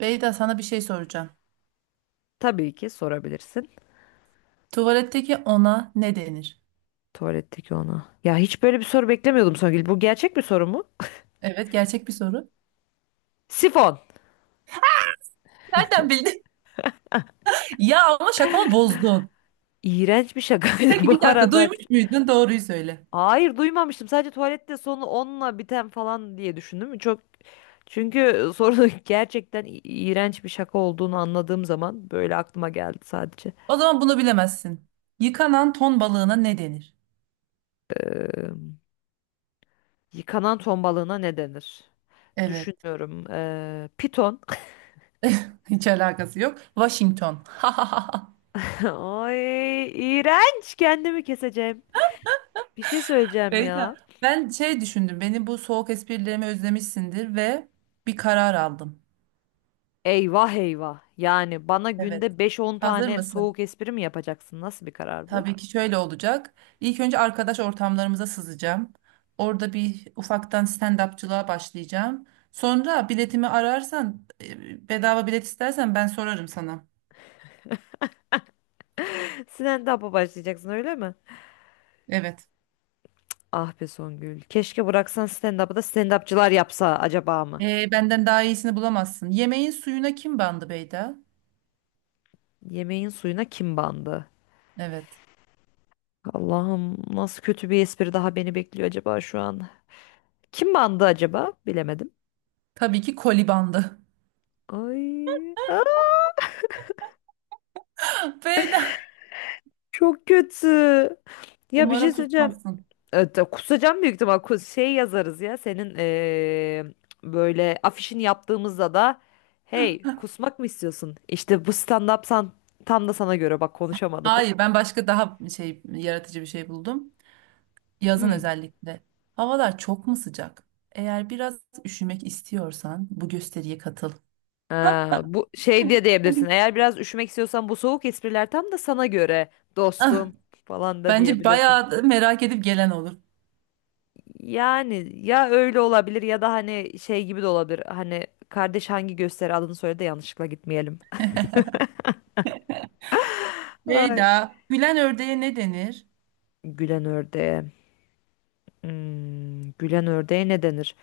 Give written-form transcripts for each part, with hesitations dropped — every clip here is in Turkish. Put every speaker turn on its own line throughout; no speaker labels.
Beyda sana bir şey soracağım.
Tabii ki sorabilirsin.
Tuvaletteki ona ne denir?
Tuvaletteki ona. Ya hiç böyle bir soru beklemiyordum Songül. Bu gerçek bir soru mu?
Evet, gerçek bir soru.
Sifon.
Nereden bildin? Ya ama şakamı bozdun.
İğrenç bir şakaydı
Peki
bu
bir dakika,
arada.
duymuş muydun? Doğruyu söyle.
Hayır duymamıştım. Sadece tuvalette sonu onunla biten falan diye düşündüm. Çok çünkü sorunun gerçekten iğrenç bir şaka olduğunu anladığım zaman böyle aklıma geldi sadece.
O zaman bunu bilemezsin. Yıkanan ton balığına ne denir?
Ee, Yıkanan ton balığına ne denir?
Evet.
Düşünüyorum. Piton.
Hiç alakası yok. Washington.
Ay, iğrenç. Kendimi keseceğim. Bir şey söyleyeceğim
Beyda,
ya.
ben düşündüm. Benim bu soğuk esprilerimi özlemişsindir ve bir karar aldım.
Eyvah eyvah. Yani bana günde
Evet.
beş on
Hazır
tane
mısın?
soğuk espri mi yapacaksın? Nasıl bir karar bu?
Tabii ki şöyle olacak. İlk önce arkadaş ortamlarımıza sızacağım. Orada bir ufaktan stand-upçılığa başlayacağım. Sonra biletimi ararsan, bedava bilet istersen ben sorarım sana.
Stand-up'a başlayacaksın öyle mi?
Evet.
Ah be Songül. Keşke bıraksan stand-up'ı da stand-upçılar yapsa acaba mı?
Benden daha iyisini bulamazsın. Yemeğin suyuna kim bandı Beyda?
Yemeğin suyuna kim bandı?
Evet.
Allah'ım, nasıl kötü bir espri daha beni bekliyor acaba şu an? Kim bandı acaba? Bilemedim.
Tabii ki koli bandı.
Ay, aa,
Beyda.
çok kötü. Ya bir şey
Umarım
söyleyeceğim.
kusmazsın.
Evet, kusacağım büyük ihtimal. Şey yazarız ya senin böyle afişini yaptığımızda da hey, kusmak mı istiyorsun? İşte bu stand-up tam da sana göre, bak konuşamadım.
Hayır, ben başka daha yaratıcı bir şey buldum. Yazın özellikle. Havalar çok mu sıcak? Eğer biraz üşümek istiyorsan bu gösteriye katıl.
Ha, bu şey diye diyebilirsin.
Tabii.
Eğer biraz üşümek istiyorsan bu soğuk espriler tam da sana göre
Ah,
dostum falan da
bence
diyebilirsin.
bayağı da merak edip gelen olur.
Yani ya öyle olabilir ya da hani şey gibi de olabilir. Hani kardeş, hangi gösteri adını söyle de yanlışlıkla gitmeyelim. Ay.
Beyda, gülen ördeğe ne denir?
Gülen ördeğe. Gülen ördeğe ne denir?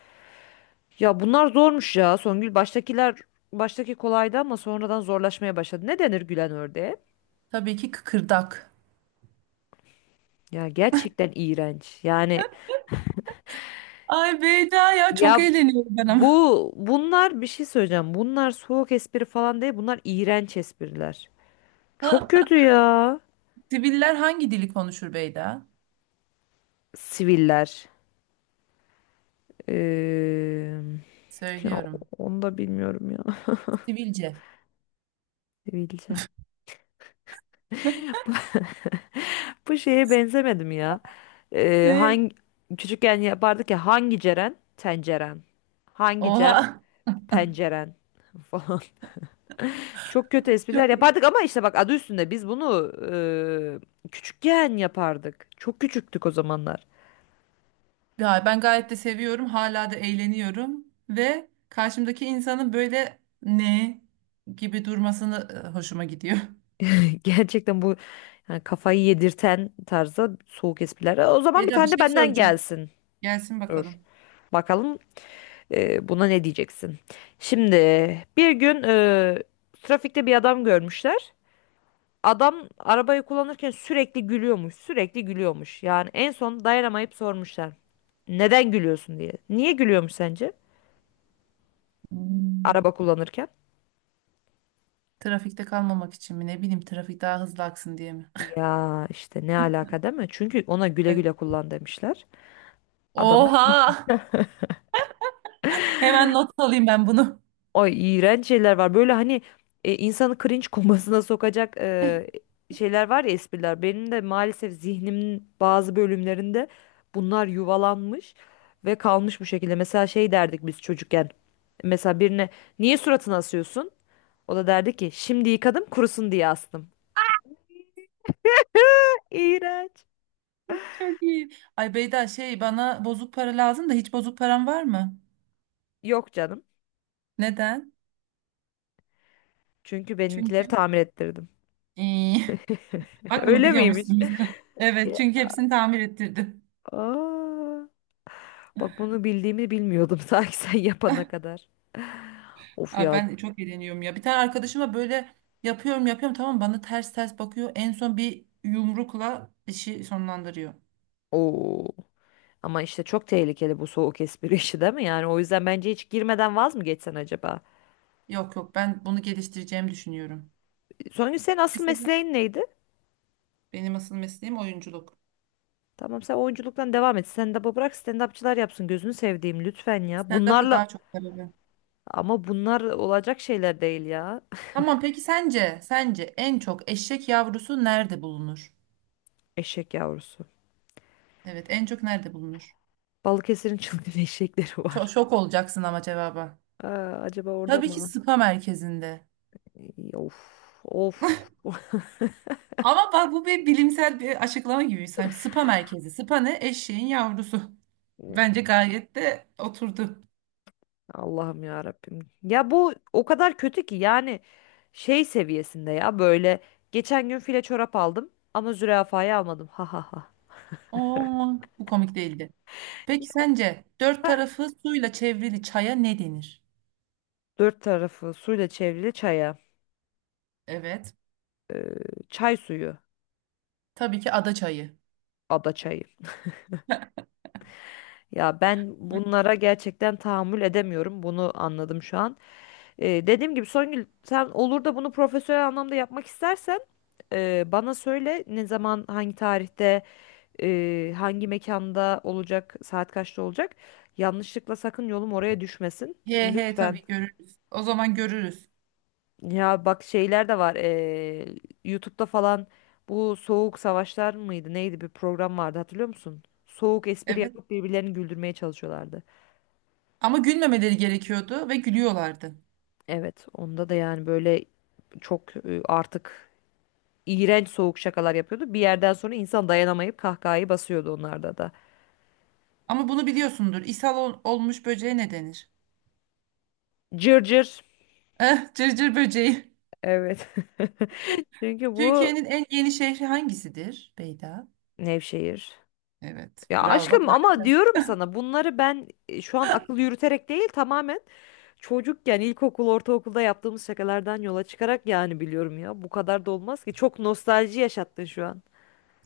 Ya bunlar zormuş ya Songül. Baştaki kolaydı ama sonradan zorlaşmaya başladı. Ne denir gülen ördeğe?
Tabii ki kıkırdak.
Ya gerçekten iğrenç. Yani
Ay Beyda ya, çok
ya
eğleniyorum ben ama.
bunlar bir şey söyleyeceğim. Bunlar soğuk espri falan değil. Bunlar iğrenç espriler. Çok
Ha,
kötü ya.
siviller hangi dili konuşur Beyda?
Siviller. Ee, Ya
Söylüyorum.
onu da bilmiyorum ya.
Sivilce.
Sivilce. Bu şeye benzemedim ya. Ee,
Ne?
hangi Küçükken yapardık ya, hangi Ceren? Tenceren. Hangi Cem?
Oha.
Penceren falan. Çok kötü espriler
Çok.
yapardık ama işte bak, adı üstünde biz bunu küçükken yapardık. Çok küçüktük o zamanlar.
Ya ben gayet de seviyorum. Hala da eğleniyorum. Ve karşımdaki insanın böyle ne gibi durmasını hoşuma gidiyor.
Gerçekten bu, yani kafayı yedirten tarzda soğuk espriler. O zaman bir
Eda bir
tane de
şey
benden
soracağım.
gelsin.
Gelsin
Dur.
bakalım.
Bakalım, buna ne diyeceksin? Şimdi bir gün, trafikte bir adam görmüşler. Adam arabayı kullanırken sürekli gülüyormuş, sürekli gülüyormuş. Yani en son dayanamayıp sormuşlar. Neden gülüyorsun diye. Niye gülüyormuş sence?
Hmm,
Araba kullanırken.
trafikte kalmamak için mi? Ne bileyim, trafik daha hızlı aksın diye mi?
Ya işte, ne alaka değil mi? Çünkü ona güle
Evet.
güle kullan demişler. Adam da.
Oha! Hemen not alayım ben bunu.
Ay, iğrenç şeyler var. Böyle hani, insanı cringe komasına sokacak şeyler var ya, espriler. Benim de maalesef zihnimin bazı bölümlerinde bunlar yuvalanmış ve kalmış bu şekilde. Mesela şey derdik biz çocukken. Mesela birine, niye suratını asıyorsun? O da derdi ki, şimdi yıkadım kurusun diye astım. İğrenç.
Çok iyi. Ay Beyda, şey bana bozuk para lazım da hiç bozuk param var mı?
Yok canım.
Neden?
Çünkü
Çünkü.
benimkileri tamir ettirdim.
İyi. Bak, bunu
Öyle miymiş?
biliyormuşsun biz. Evet, çünkü hepsini tamir ettirdim.
Aa, bak bunu bildiğimi bilmiyordum sanki, sen yapana kadar. Of
Ay
ya.
ben çok eğleniyorum ya. Bir tane arkadaşıma böyle yapıyorum yapıyorum, tamam, bana ters ters bakıyor. En son bir yumrukla işi sonlandırıyor.
Oo. Ama işte çok tehlikeli bu soğuk espri işi değil mi? Yani o yüzden bence hiç girmeden vaz mı geçsen acaba?
Yok yok, ben bunu geliştireceğimi düşünüyorum.
Songül, senin asıl
Mesela
mesleğin neydi?
benim asıl mesleğim oyunculuk.
Tamam, sen oyunculuktan devam et. Stand-up'ı bırak, stand-upçılar yapsın. Gözünü sevdiğim, lütfen ya.
Stand-up'ta daha çok tabii.
Ama bunlar olacak şeyler değil ya.
Tamam, peki sence en çok eşek yavrusu nerede bulunur?
Eşek yavrusu.
Evet, en çok nerede bulunur?
Balıkesir'in çılgın eşekleri
Çok
var.
şok olacaksın ama cevaba.
Aa, acaba orada
Tabii ki
mı?
spa merkezinde.
İy, of of.
Ama bak, bu bir bilimsel bir açıklama gibi. Sen spa merkezi. Spa ne? Eşeğin yavrusu. Bence gayet de oturdu.
Allah'ım ya Rabbim. Ya bu o kadar kötü ki, yani şey seviyesinde ya, böyle geçen gün file çorap aldım ama zürafayı almadım. Ha ha ha.
Oo, bu komik değildi. Peki
Ya.
sence dört tarafı suyla çevrili çaya ne denir?
Dört tarafı suyla çevrili çaya.
Evet.
Çay suyu,
Tabii ki ada çayı.
ada çayı. Ya ben bunlara gerçekten tahammül edemiyorum. Bunu anladım şu an. Dediğim gibi Songül, sen olur da bunu profesyonel anlamda yapmak istersen, bana söyle, ne zaman, hangi tarihte, hangi mekanda olacak, saat kaçta olacak. Yanlışlıkla sakın yolum oraya düşmesin.
He he,
Lütfen.
tabii görürüz. O zaman görürüz.
Ya bak şeyler de var. YouTube'da falan bu Soğuk Savaşlar mıydı? Neydi, bir program vardı, hatırlıyor musun? Soğuk espri
Evet.
yapıp birbirlerini güldürmeye çalışıyorlardı.
Ama gülmemeleri gerekiyordu ve gülüyorlardı.
Evet, onda da yani böyle çok artık iğrenç soğuk şakalar yapıyordu. Bir yerden sonra insan dayanamayıp kahkahayı basıyordu onlarda da.
Ama bunu biliyorsundur. Olmuş böceğe ne denir?
Cırcır.
Eh, cırcır böceği.
Evet. Çünkü bu.
Türkiye'nin en yeni şehri hangisidir Beyda?
Nevşehir.
Evet.
Ya
Bravo bak,
aşkım, ama
harikasın.
diyorum sana bunları ben, şu an akıl yürüterek değil, tamamen çocukken ilkokul ortaokulda yaptığımız şakalardan yola çıkarak. Yani biliyorum ya, bu kadar da olmaz ki, çok nostalji yaşattın şu an.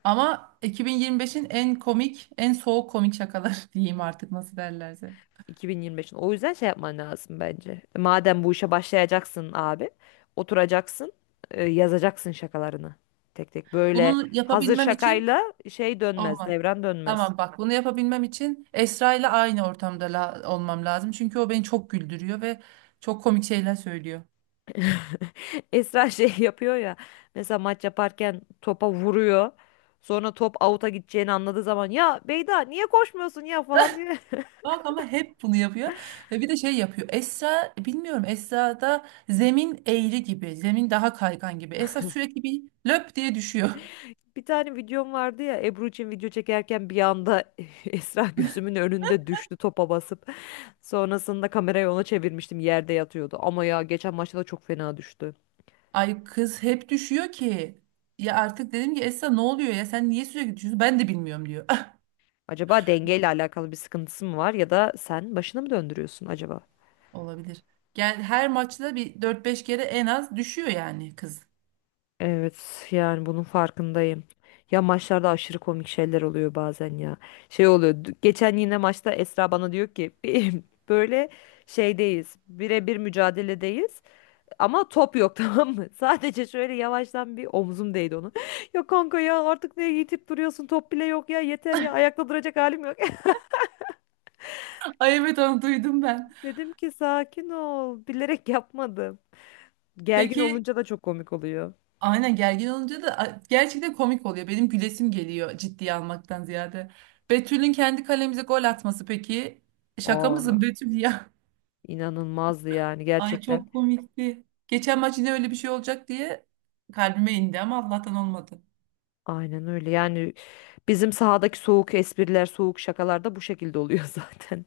Ama 2025'in en komik, en soğuk komik şakaları diyeyim artık nasıl derlerse.
2025'in, o yüzden şey yapman lazım bence. Madem bu işe başlayacaksın abi, oturacaksın, yazacaksın şakalarını tek tek, böyle
Bunu
hazır
yapabilmem için
şakayla şey dönmez,
olmaz.
devran dönmez.
Tamam bak, bunu yapabilmem için Esra ile aynı ortamda olmam lazım. Çünkü o beni çok güldürüyor ve çok komik şeyler söylüyor.
Esra şey yapıyor ya. Mesela maç yaparken topa vuruyor. Sonra top out'a gideceğini anladığı zaman, ya Beyda niye koşmuyorsun ya falan diyor.
Bak ama hep bunu yapıyor. Ve bir de şey yapıyor. Esra, bilmiyorum, Esra'da zemin eğri gibi. Zemin daha kaygan gibi. Esra sürekli bir löp diye düşüyor.
Bir tane videom vardı ya, Ebru için video çekerken bir anda Esra gözümün önünde düştü topa basıp. Sonrasında kamerayı ona çevirmiştim, yerde yatıyordu. Ama ya geçen maçta da çok fena düştü.
Ay kız hep düşüyor ki. Ya artık dedim ki Esra ne oluyor ya, sen niye sürekli düşüyorsun? Ben de bilmiyorum diyor.
Acaba dengeyle alakalı bir sıkıntısı mı var, ya da sen başını mı döndürüyorsun acaba?
Olabilir. Yani her maçta bir dört beş kere en az düşüyor yani kız.
Evet, yani bunun farkındayım. Ya maçlarda aşırı komik şeyler oluyor bazen ya. Şey oluyor. Geçen yine maçta Esra bana diyor ki Böyle şeydeyiz. Birebir mücadeledeyiz. Ama top yok tamam mı? Sadece şöyle yavaştan bir omzum değdi onu. Ya kanka ya, artık ne yitip duruyorsun? Top bile yok ya, yeter ya, ayakta duracak halim yok.
Ay evet, onu duydum ben.
Dedim ki, sakin ol. Bilerek yapmadım. Gergin
Peki,
olunca da çok komik oluyor.
aynen, gergin olunca da gerçekten komik oluyor. Benim gülesim geliyor ciddiye almaktan ziyade. Betül'ün kendi kalemize gol atması peki. Şaka mısın
Aa,
Betül ya?
inanılmazdı yani
Ay
gerçekten.
çok komikti. Geçen maç yine öyle bir şey olacak diye kalbime indi ama Allah'tan olmadı.
Aynen öyle yani. Bizim sahadaki soğuk espriler, soğuk şakalar da bu şekilde oluyor zaten.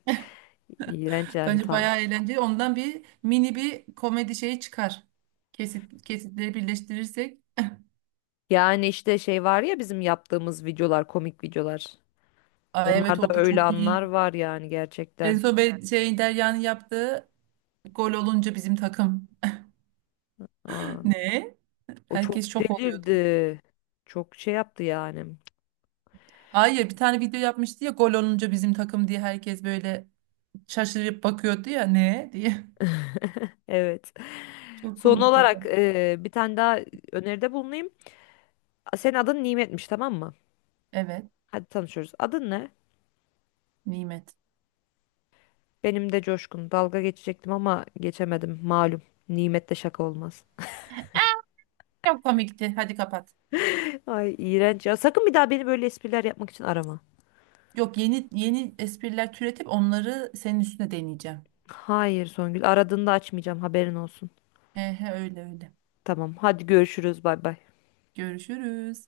İğrenç yani,
Bence
tam.
bayağı eğlenceli. Ondan bir mini bir komedi şeyi çıkar. Kesit, kesitleri birleştirirsek.
Yani işte şey var ya, bizim yaptığımız videolar, komik videolar.
Aa, evet,
Onlarda
o da
öyle
çok iyi.
anlar var yani,
En
gerçekten.
son be- şey Derya'nın yaptığı gol olunca bizim takım.
Aa,
Ne?
o
Herkes
çok
şok oluyordu.
delirdi. Çok şey yaptı yani.
Hayır, bir tane video yapmıştı ya, gol olunca bizim takım diye herkes böyle şaşırıp bakıyordu ya ne diye.
Evet.
Çok
Son
komikti o da.
olarak, bir tane daha öneride bulunayım. Senin adın Nimet'miş, tamam mı?
Evet
Hadi tanışıyoruz. Adın ne?
Nimet.
Benim de Coşkun. Dalga geçecektim ama geçemedim. Malum. Nimetle şaka olmaz.
Çok komikti, hadi kapat.
Ay iğrenç ya. Sakın bir daha beni böyle espriler yapmak için arama.
Yok, yeni yeni espriler türetip onları senin üstüne deneyeceğim.
Hayır Songül, aradığında açmayacağım, haberin olsun.
He he, öyle öyle.
Tamam, hadi görüşürüz. Bay bay.
Görüşürüz.